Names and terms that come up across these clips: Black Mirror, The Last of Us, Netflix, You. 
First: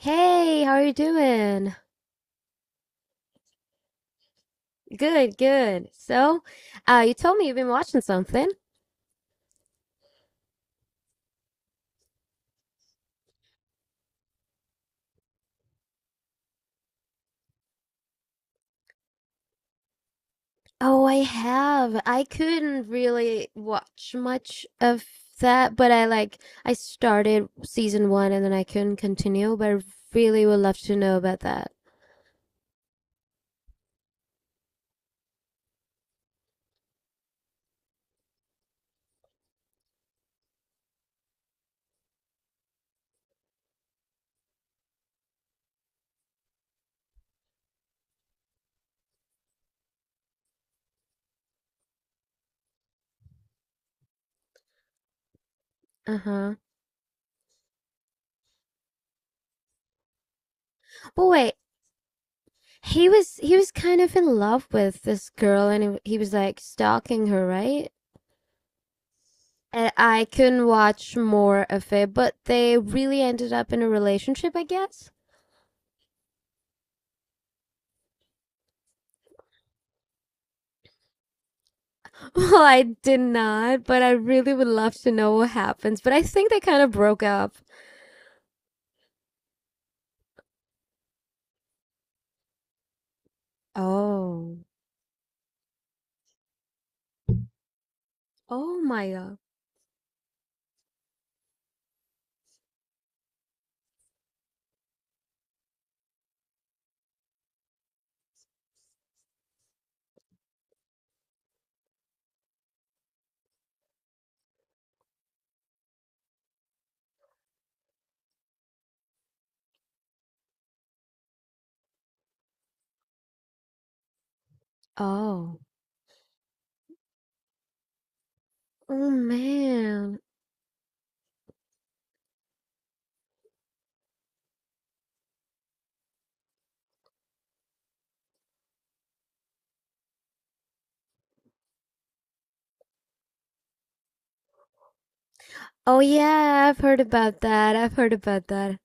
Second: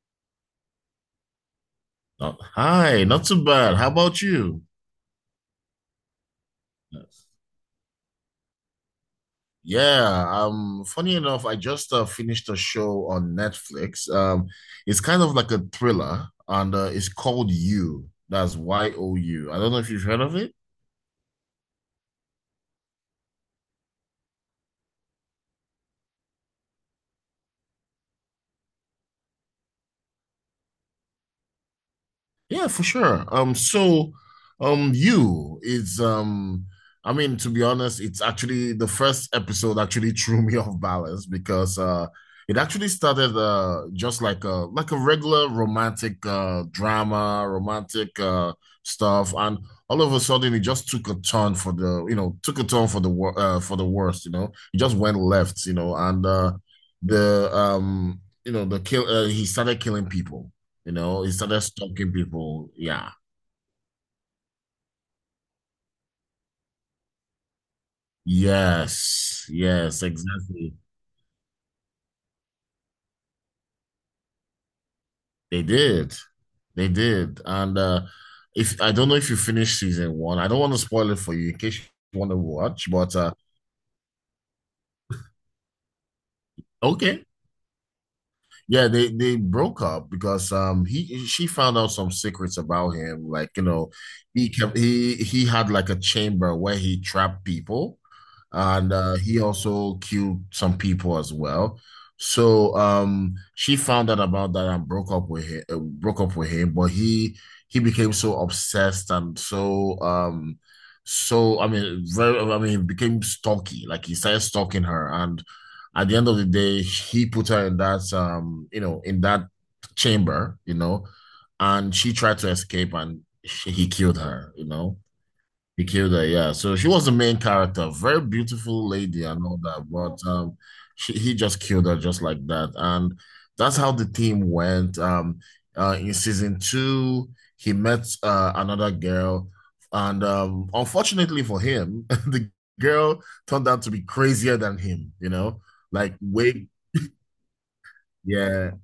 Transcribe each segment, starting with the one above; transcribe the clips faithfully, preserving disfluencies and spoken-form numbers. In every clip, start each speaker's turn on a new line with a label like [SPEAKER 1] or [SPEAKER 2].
[SPEAKER 1] Hey, how are you doing?
[SPEAKER 2] Not, hi, not too bad. How about you?
[SPEAKER 1] Good, good. So, uh, you
[SPEAKER 2] Yes.
[SPEAKER 1] told me you've been watching something.
[SPEAKER 2] Yeah, um, funny enough, I just uh, finished a show on Netflix. Um, it's kind of like a thriller, and uh, it's called You. That's Y O U. I don't know if you've heard of it.
[SPEAKER 1] Oh, I have. I couldn't really watch much of that, but I like I started season one and then I couldn't continue, but I really would love to know about that.
[SPEAKER 2] Yeah, for sure. Um, so, um, you is um, I mean, to be honest, it's actually the first episode actually threw me off balance because uh, it actually started uh just like a like a regular romantic uh drama, romantic uh stuff, and all of a sudden it just took a turn for the you know took a turn for the wor uh, for the worst. You know, it just went left. You know, and uh,
[SPEAKER 1] Uh-huh.
[SPEAKER 2] the um you know the kill uh, he started killing people, you know,
[SPEAKER 1] But
[SPEAKER 2] he
[SPEAKER 1] wait,
[SPEAKER 2] started stalking people.
[SPEAKER 1] he
[SPEAKER 2] Yeah.
[SPEAKER 1] was he was kind of in love with this girl and he, he was like stalking her, right?
[SPEAKER 2] Yes.
[SPEAKER 1] And
[SPEAKER 2] Yes,
[SPEAKER 1] I couldn't
[SPEAKER 2] exactly.
[SPEAKER 1] watch more of it, but they really ended up in a relationship, I guess.
[SPEAKER 2] They did. They did. And uh if I don't know if you finished season one. I don't want to spoil it for you in case you want to
[SPEAKER 1] Well, I
[SPEAKER 2] watch, but
[SPEAKER 1] did
[SPEAKER 2] uh
[SPEAKER 1] not, but I really would love to know what happens. But I think they kind of broke
[SPEAKER 2] okay.
[SPEAKER 1] up.
[SPEAKER 2] Yeah, they they broke up because um he she found out some secrets about him. Like, you know, he
[SPEAKER 1] Oh.
[SPEAKER 2] kept he he had like a chamber where he trapped people,
[SPEAKER 1] Oh
[SPEAKER 2] and
[SPEAKER 1] my
[SPEAKER 2] uh
[SPEAKER 1] God.
[SPEAKER 2] he also killed some people as well. So um she found out about that and broke up with him, uh, broke up with him, but he he became so obsessed and so um so I mean very I mean he became stalky. Like he started stalking her, and at the end of the day, he put her in that, um, you know, in that chamber, you know, and she tried to escape and she, he killed her, you know.
[SPEAKER 1] Oh.
[SPEAKER 2] He killed her, yeah. So she was the main character, very beautiful
[SPEAKER 1] Oh
[SPEAKER 2] lady and all that, but
[SPEAKER 1] man.
[SPEAKER 2] um, she he just killed her just like that, and that's how the team went. Um, uh, in season two, he met uh, another girl, and, um, unfortunately for him, the girl turned out to be crazier than him. You know,
[SPEAKER 1] Oh
[SPEAKER 2] like
[SPEAKER 1] yeah,
[SPEAKER 2] way,
[SPEAKER 1] I've heard about that. I've heard about
[SPEAKER 2] yeah,
[SPEAKER 1] that.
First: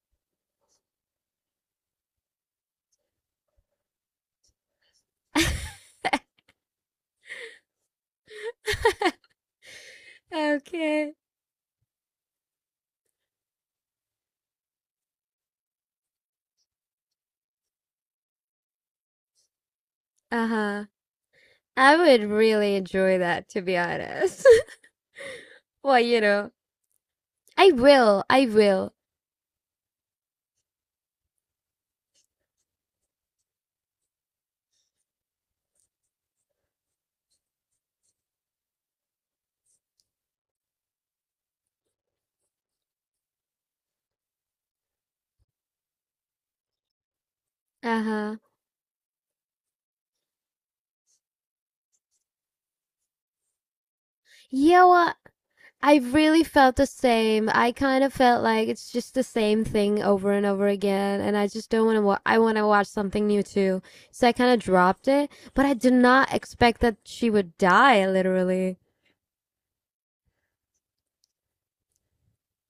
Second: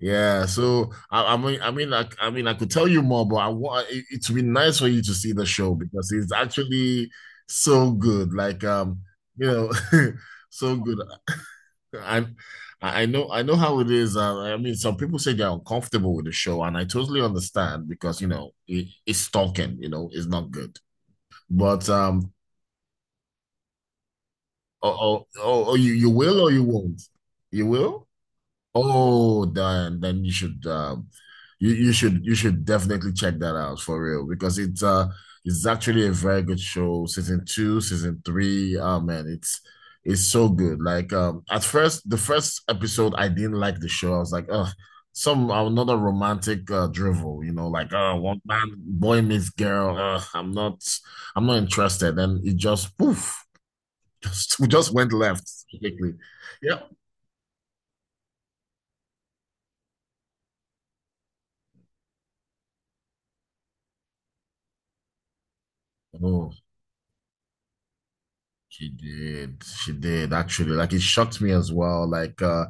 [SPEAKER 2] yeah, so I, I mean, I mean, I, I mean, I could tell you more, but I want it, it would be nice for you to see the show because it's actually so good. Like, um, you know, so good.
[SPEAKER 1] Okay.
[SPEAKER 2] I, I I know, I know how it is. Uh, I mean, some people say they're uncomfortable with the show, and I totally understand because you know it, it's stalking. You know, it's not good.
[SPEAKER 1] Uh-huh.
[SPEAKER 2] But
[SPEAKER 1] I would
[SPEAKER 2] um,
[SPEAKER 1] really enjoy that, to be honest.
[SPEAKER 2] oh, oh, oh, oh, you
[SPEAKER 1] Well,
[SPEAKER 2] you
[SPEAKER 1] you
[SPEAKER 2] will or
[SPEAKER 1] know,
[SPEAKER 2] you won't? You
[SPEAKER 1] I
[SPEAKER 2] will?
[SPEAKER 1] will. I will.
[SPEAKER 2] Oh, then then you should um you you should you should definitely check that out for real because it's uh it's actually a very good show. Season two, season three, oh man, it's it's so good. Like um at first the first episode I didn't like the show. I was like, oh, some another romantic uh, drivel, you know, like oh
[SPEAKER 1] Uh-huh.
[SPEAKER 2] one man boy meets girl. Uh, I'm not I'm not interested. And it just poof, just
[SPEAKER 1] Yeah,
[SPEAKER 2] just went
[SPEAKER 1] well,
[SPEAKER 2] left
[SPEAKER 1] I
[SPEAKER 2] quickly.
[SPEAKER 1] really felt
[SPEAKER 2] Yeah.
[SPEAKER 1] the same. I kind of felt like it's just the same thing over and over again, and I just don't want to. Wa- I want to watch something new too, so I kind of dropped it. But I did not
[SPEAKER 2] Oh.
[SPEAKER 1] expect that she would die, literally.
[SPEAKER 2] She did. She did actually. Like it shocked me as well. Like uh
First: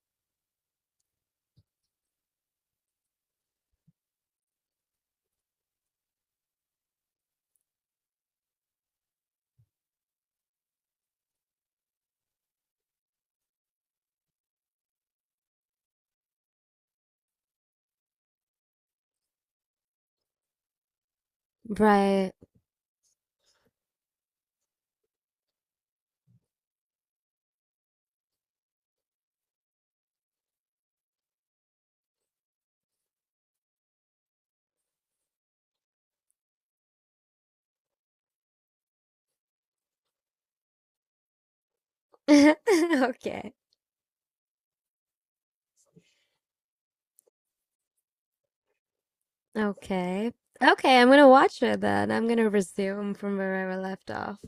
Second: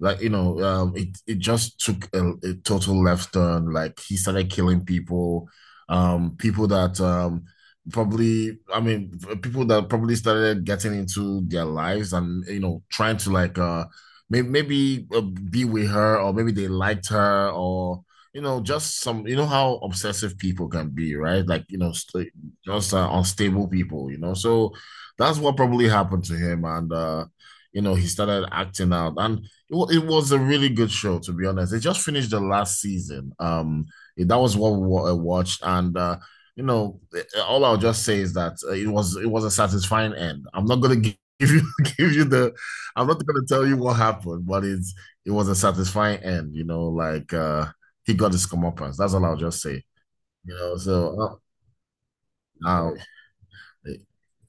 [SPEAKER 2] like you know, um it it just took a, a total left turn. Like he started killing people. Um people that, um probably I mean people that probably started getting into their lives, and you know trying to like uh maybe maybe uh, be with her or maybe they liked her, or you know just some, you know how obsessive people can be, right? Like you know st
[SPEAKER 1] Right?
[SPEAKER 2] Just uh, unstable people, you know. So that's what probably happened to him, and uh, you know he started acting out. And it, it was a really good show, to be honest. They just finished the last season. Um, it- that was what I watched, and uh, you know, eh, all I'll just say is that uh, it was it was a satisfying end. I'm not gonna give you give you the, I'm not gonna
[SPEAKER 1] Okay.
[SPEAKER 2] tell you what happened, but it's it was a satisfying end. You know, like uh, he got his comeuppance. That's all I'll just say.
[SPEAKER 1] Okay.
[SPEAKER 2] You know,
[SPEAKER 1] Okay, I'm
[SPEAKER 2] so
[SPEAKER 1] gonna
[SPEAKER 2] uh,
[SPEAKER 1] watch her then. I'm gonna
[SPEAKER 2] Now
[SPEAKER 1] resume from where I
[SPEAKER 2] you
[SPEAKER 1] left off.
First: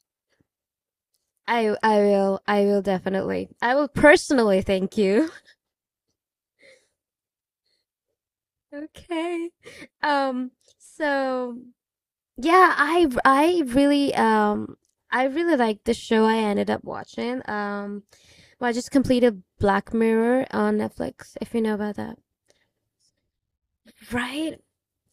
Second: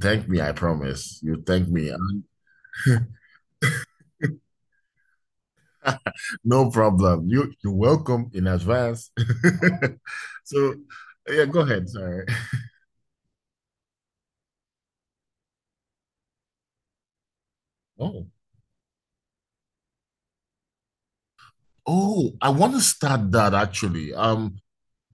[SPEAKER 2] thank me, I promise. You thank
[SPEAKER 1] I
[SPEAKER 2] me.
[SPEAKER 1] I will. I will definitely. I will personally thank you.
[SPEAKER 2] No problem. You you're welcome in advance.
[SPEAKER 1] Okay. Um.
[SPEAKER 2] So yeah,
[SPEAKER 1] So,
[SPEAKER 2] go ahead. Sorry.
[SPEAKER 1] yeah, I I really um I really like the show I ended up watching. Um,
[SPEAKER 2] Oh.
[SPEAKER 1] well, I just completed Black Mirror on Netflix, if you know about that.
[SPEAKER 2] Oh, I want to start that actually. Um,
[SPEAKER 1] Right?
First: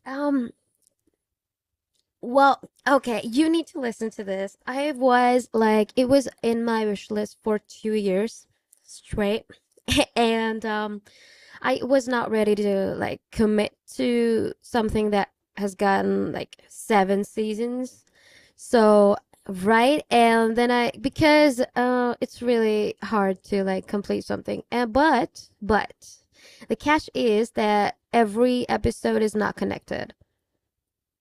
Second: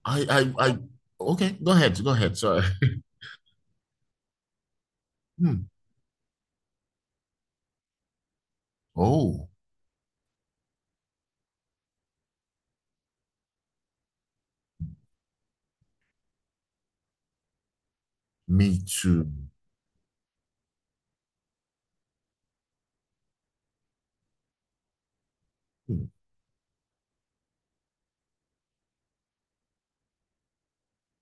[SPEAKER 2] I
[SPEAKER 1] Um,
[SPEAKER 2] I I Okay, go ahead, go ahead.
[SPEAKER 1] well,
[SPEAKER 2] Sorry.
[SPEAKER 1] okay, you need to listen to this. I was
[SPEAKER 2] Hmm.
[SPEAKER 1] like, it was in my wish list for two years straight,
[SPEAKER 2] Oh,
[SPEAKER 1] and um, I was not ready to like commit to something that has gotten like seven seasons.
[SPEAKER 2] me
[SPEAKER 1] So
[SPEAKER 2] too.
[SPEAKER 1] right, and then I because uh it's really hard to like complete something, and but but
[SPEAKER 2] Hmm.
[SPEAKER 1] the catch is that every episode is not connected,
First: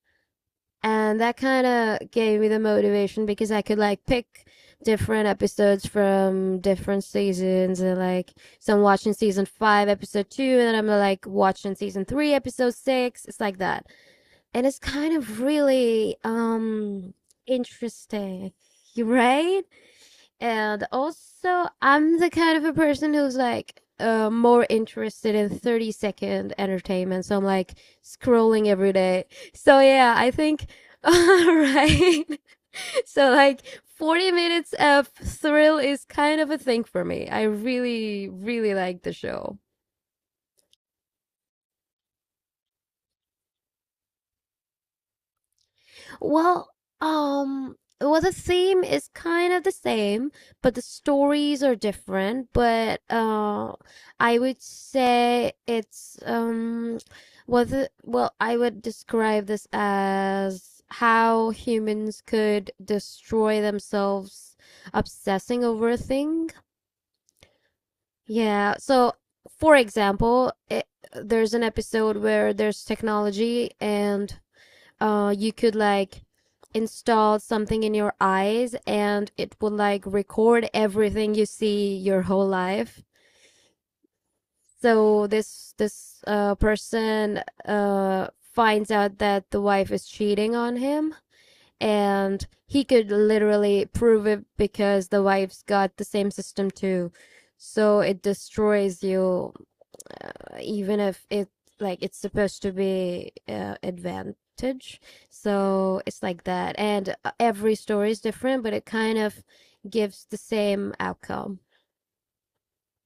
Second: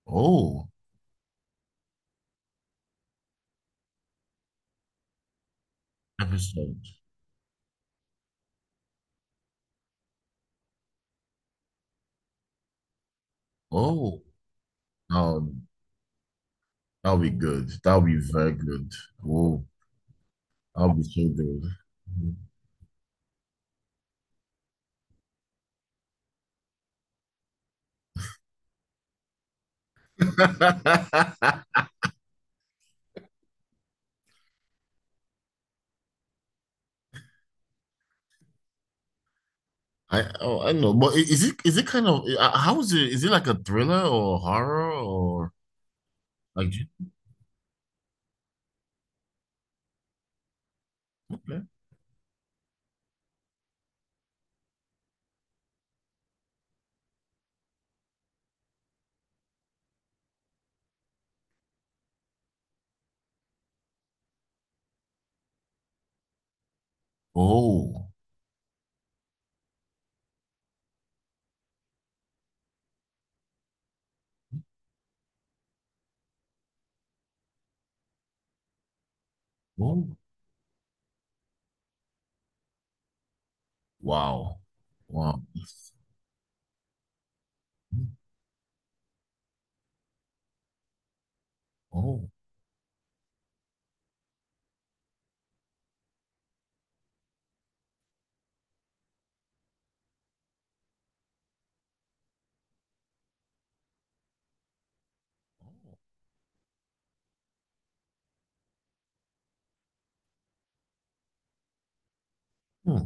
[SPEAKER 2] Oh,
[SPEAKER 1] and that kind of gave me the motivation because I could like pick different episodes from
[SPEAKER 2] episode.
[SPEAKER 1] different seasons, and like so I'm watching season five episode two and then I'm like watching season three episode six. It's like that,
[SPEAKER 2] Oh,
[SPEAKER 1] and it's kind of
[SPEAKER 2] um,
[SPEAKER 1] really um
[SPEAKER 2] that'll be good. That'll be
[SPEAKER 1] interesting.
[SPEAKER 2] very good.
[SPEAKER 1] Right.
[SPEAKER 2] Oh,
[SPEAKER 1] And
[SPEAKER 2] I'll be so good.
[SPEAKER 1] also, I'm the kind of a person who's like uh, more interested in thirty second entertainment. So I'm like scrolling every day. So yeah, I think, all right. So like forty minutes of thrill is kind of a thing for me. I really, really like the show.
[SPEAKER 2] I oh, I don't know, but i- is it is it kind of uh, how is it? Is it like a thriller or horror or like?
[SPEAKER 1] Well,
[SPEAKER 2] Do you?
[SPEAKER 1] um, well, the theme is kind of the same, but the
[SPEAKER 2] Okay.
[SPEAKER 1] stories are different. But uh, I would say it's um, was it, well, I would describe this as how humans could destroy themselves obsessing over a thing.
[SPEAKER 2] Oh,
[SPEAKER 1] Yeah. So, for example, it, there's an episode where there's technology and uh you could like install something in your eyes and it would like
[SPEAKER 2] oh,
[SPEAKER 1] record everything you see your whole life.
[SPEAKER 2] wow,
[SPEAKER 1] So
[SPEAKER 2] wow,
[SPEAKER 1] this this uh person uh finds out that the wife is cheating on him
[SPEAKER 2] oh,
[SPEAKER 1] and he could literally prove it because the wife's got the same system too. So it destroys you, uh, even if it like it's supposed to be uh, advantage. So it's like that, and uh, every story is different but it kind of gives the same outcome.
[SPEAKER 2] hmm.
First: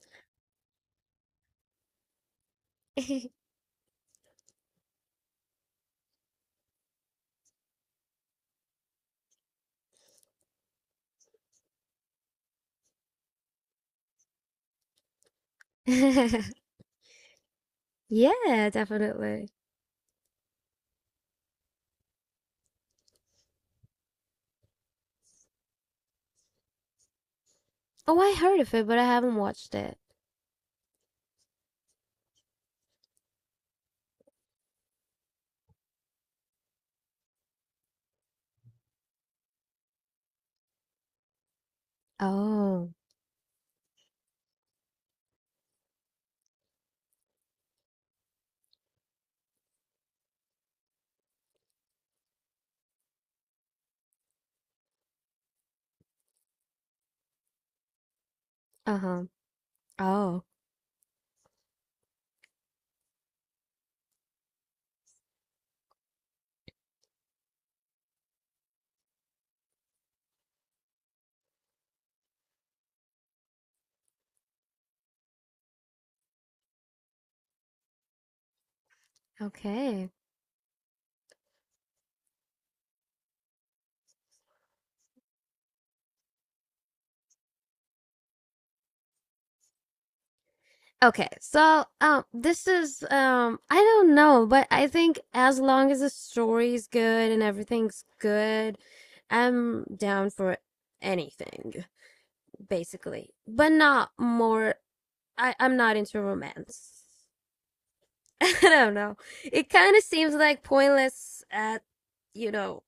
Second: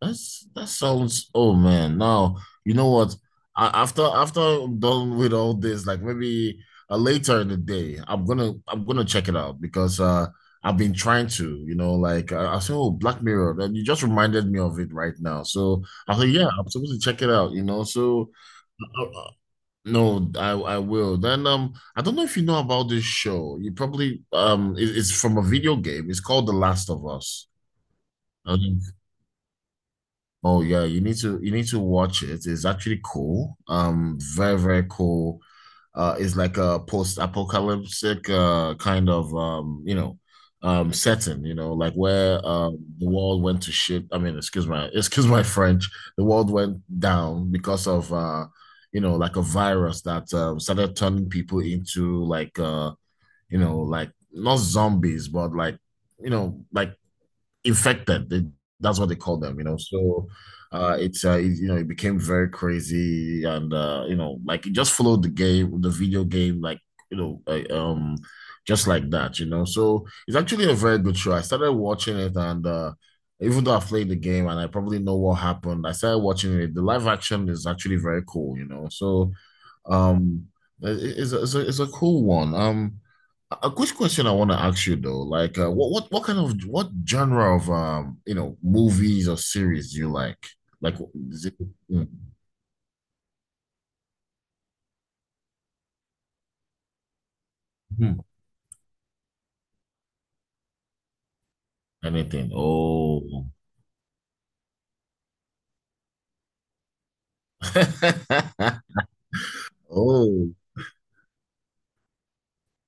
[SPEAKER 2] That's that sounds, oh man. Now you know what? I, after after I'm done with all this, like maybe uh, later in the day, I'm gonna I'm gonna check it out because uh I've been trying to, you know, like I, I said, oh Black Mirror, and you just reminded me of it right now. So I said,
[SPEAKER 1] Yeah,
[SPEAKER 2] yeah, I'm supposed to check it out, you know. So uh, uh,
[SPEAKER 1] definitely.
[SPEAKER 2] no, I I will. Then um, I don't know if you know about this show. You probably, um, it, it's from a video game. It's called The Last of Us.
[SPEAKER 1] Oh, I heard of it but I haven't watched it.
[SPEAKER 2] Oh yeah, you need to you need to watch it. It's actually cool. Um, very, very cool. Uh, it's like a post-apocalyptic uh kind of, um, you know, um setting, you know, like where um
[SPEAKER 1] Oh.
[SPEAKER 2] the world went to shit. I mean, excuse my excuse my French. The world went down because of, uh, you know, like a virus that um started turning people into like, uh, you know, like not zombies, but like, you know, like infected. They, that's what they
[SPEAKER 1] Uh-huh.
[SPEAKER 2] call them, you know. So
[SPEAKER 1] Oh.
[SPEAKER 2] uh, it's uh, it, you know it became very crazy, and uh, you know like it just followed the game, the video game, like, you know uh, um just like that, you know. So it's actually a very good show. I started watching it, and uh, even though I played the game and I probably know what happened, I started watching it. The live action is actually very cool, you know. So
[SPEAKER 1] Okay.
[SPEAKER 2] um, it- it's a, it's a, it's a cool one. Um, a quick question I want to ask you though, like uh, what what what kind of what genre of um you know movies or series do you like? Like
[SPEAKER 1] Okay,
[SPEAKER 2] is it,
[SPEAKER 1] so
[SPEAKER 2] mm,
[SPEAKER 1] um, this is um, I don't know, but I think as long as the story's good and everything's
[SPEAKER 2] hmm,
[SPEAKER 1] good, I'm down for anything
[SPEAKER 2] anything?
[SPEAKER 1] basically,
[SPEAKER 2] Oh,
[SPEAKER 1] but not more. I I'm not into romance. I don't know. It kind of seems
[SPEAKER 2] oh,
[SPEAKER 1] like pointless at, you know,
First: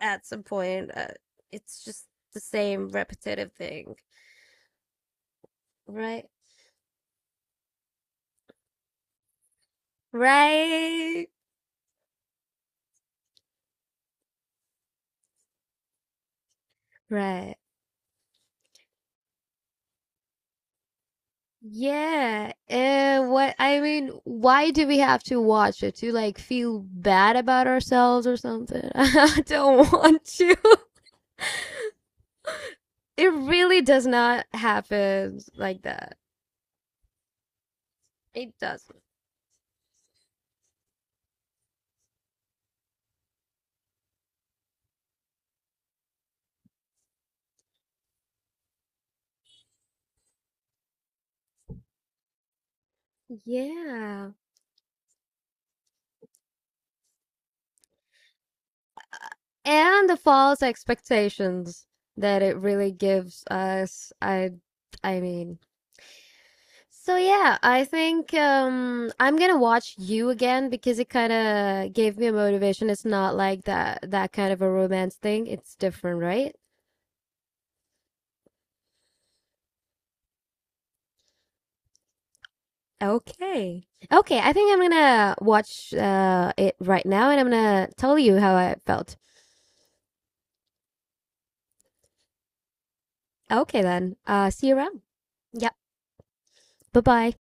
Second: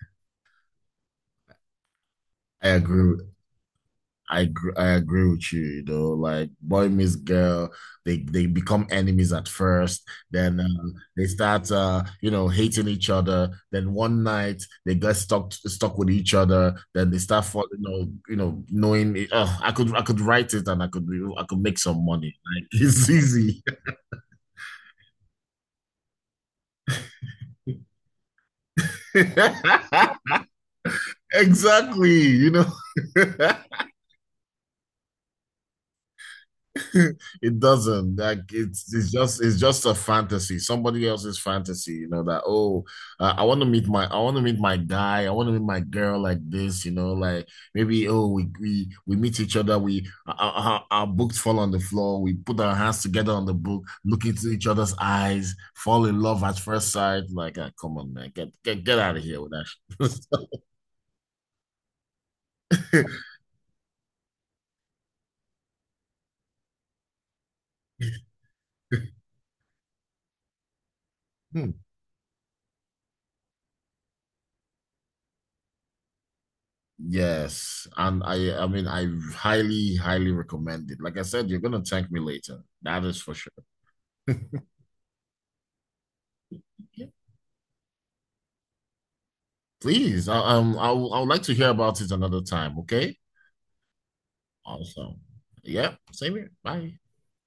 [SPEAKER 1] at some point. Uh, it's just the
[SPEAKER 2] I
[SPEAKER 1] same
[SPEAKER 2] agree.
[SPEAKER 1] repetitive thing,
[SPEAKER 2] I gr- I agree with you, you know,
[SPEAKER 1] right?
[SPEAKER 2] like boy meets girl, they they become enemies at first, then uh, they
[SPEAKER 1] Right.
[SPEAKER 2] start uh, you know, hating each other. Then one night they get stuck stuck with each other, then they start
[SPEAKER 1] Right.
[SPEAKER 2] falling, you know, you know, knowing it- oh, I could I could write it and I could be- I could make some money.
[SPEAKER 1] Yeah.
[SPEAKER 2] Like it's
[SPEAKER 1] Uh, what
[SPEAKER 2] easy.
[SPEAKER 1] I mean, why do we have to watch it to like feel bad about ourselves or something? I don't want to.
[SPEAKER 2] Exactly, you know.
[SPEAKER 1] It really does not happen like that.
[SPEAKER 2] It doesn't. Like
[SPEAKER 1] It
[SPEAKER 2] it's
[SPEAKER 1] doesn't.
[SPEAKER 2] it's just it's just a fantasy, somebody else's fantasy, you know, that oh, uh, I want to meet my I want to meet my guy, I want to meet my girl like this, you know, like maybe oh we we we meet each other, we our, our, our books fall on the floor, we put our hands together on the book, look
[SPEAKER 1] Yeah.
[SPEAKER 2] into each other's eyes, fall in love at first sight. Like, ah, come on, man, get get get out of here with
[SPEAKER 1] And the
[SPEAKER 2] that.
[SPEAKER 1] false expectations that it really gives us. I I mean, So yeah, I think um I'm gonna watch you again because it kind
[SPEAKER 2] Hmm.
[SPEAKER 1] of gave me a motivation. It's not like that that kind of a romance thing. It's different, right?
[SPEAKER 2] Yes, and I I mean I highly, highly recommend it. Like I said, you're gonna thank me later. That is for sure.
[SPEAKER 1] Okay. Okay, I think I'm gonna watch uh it right
[SPEAKER 2] Yeah.
[SPEAKER 1] now and I'm gonna tell you how I felt.
[SPEAKER 2] Please, I, um, I would I would like to hear about it another time, okay?
[SPEAKER 1] Okay then. Uh, see you around.
[SPEAKER 2] Awesome.
[SPEAKER 1] Yep.
[SPEAKER 2] Yeah, same here. Bye.
[SPEAKER 1] Bye-bye.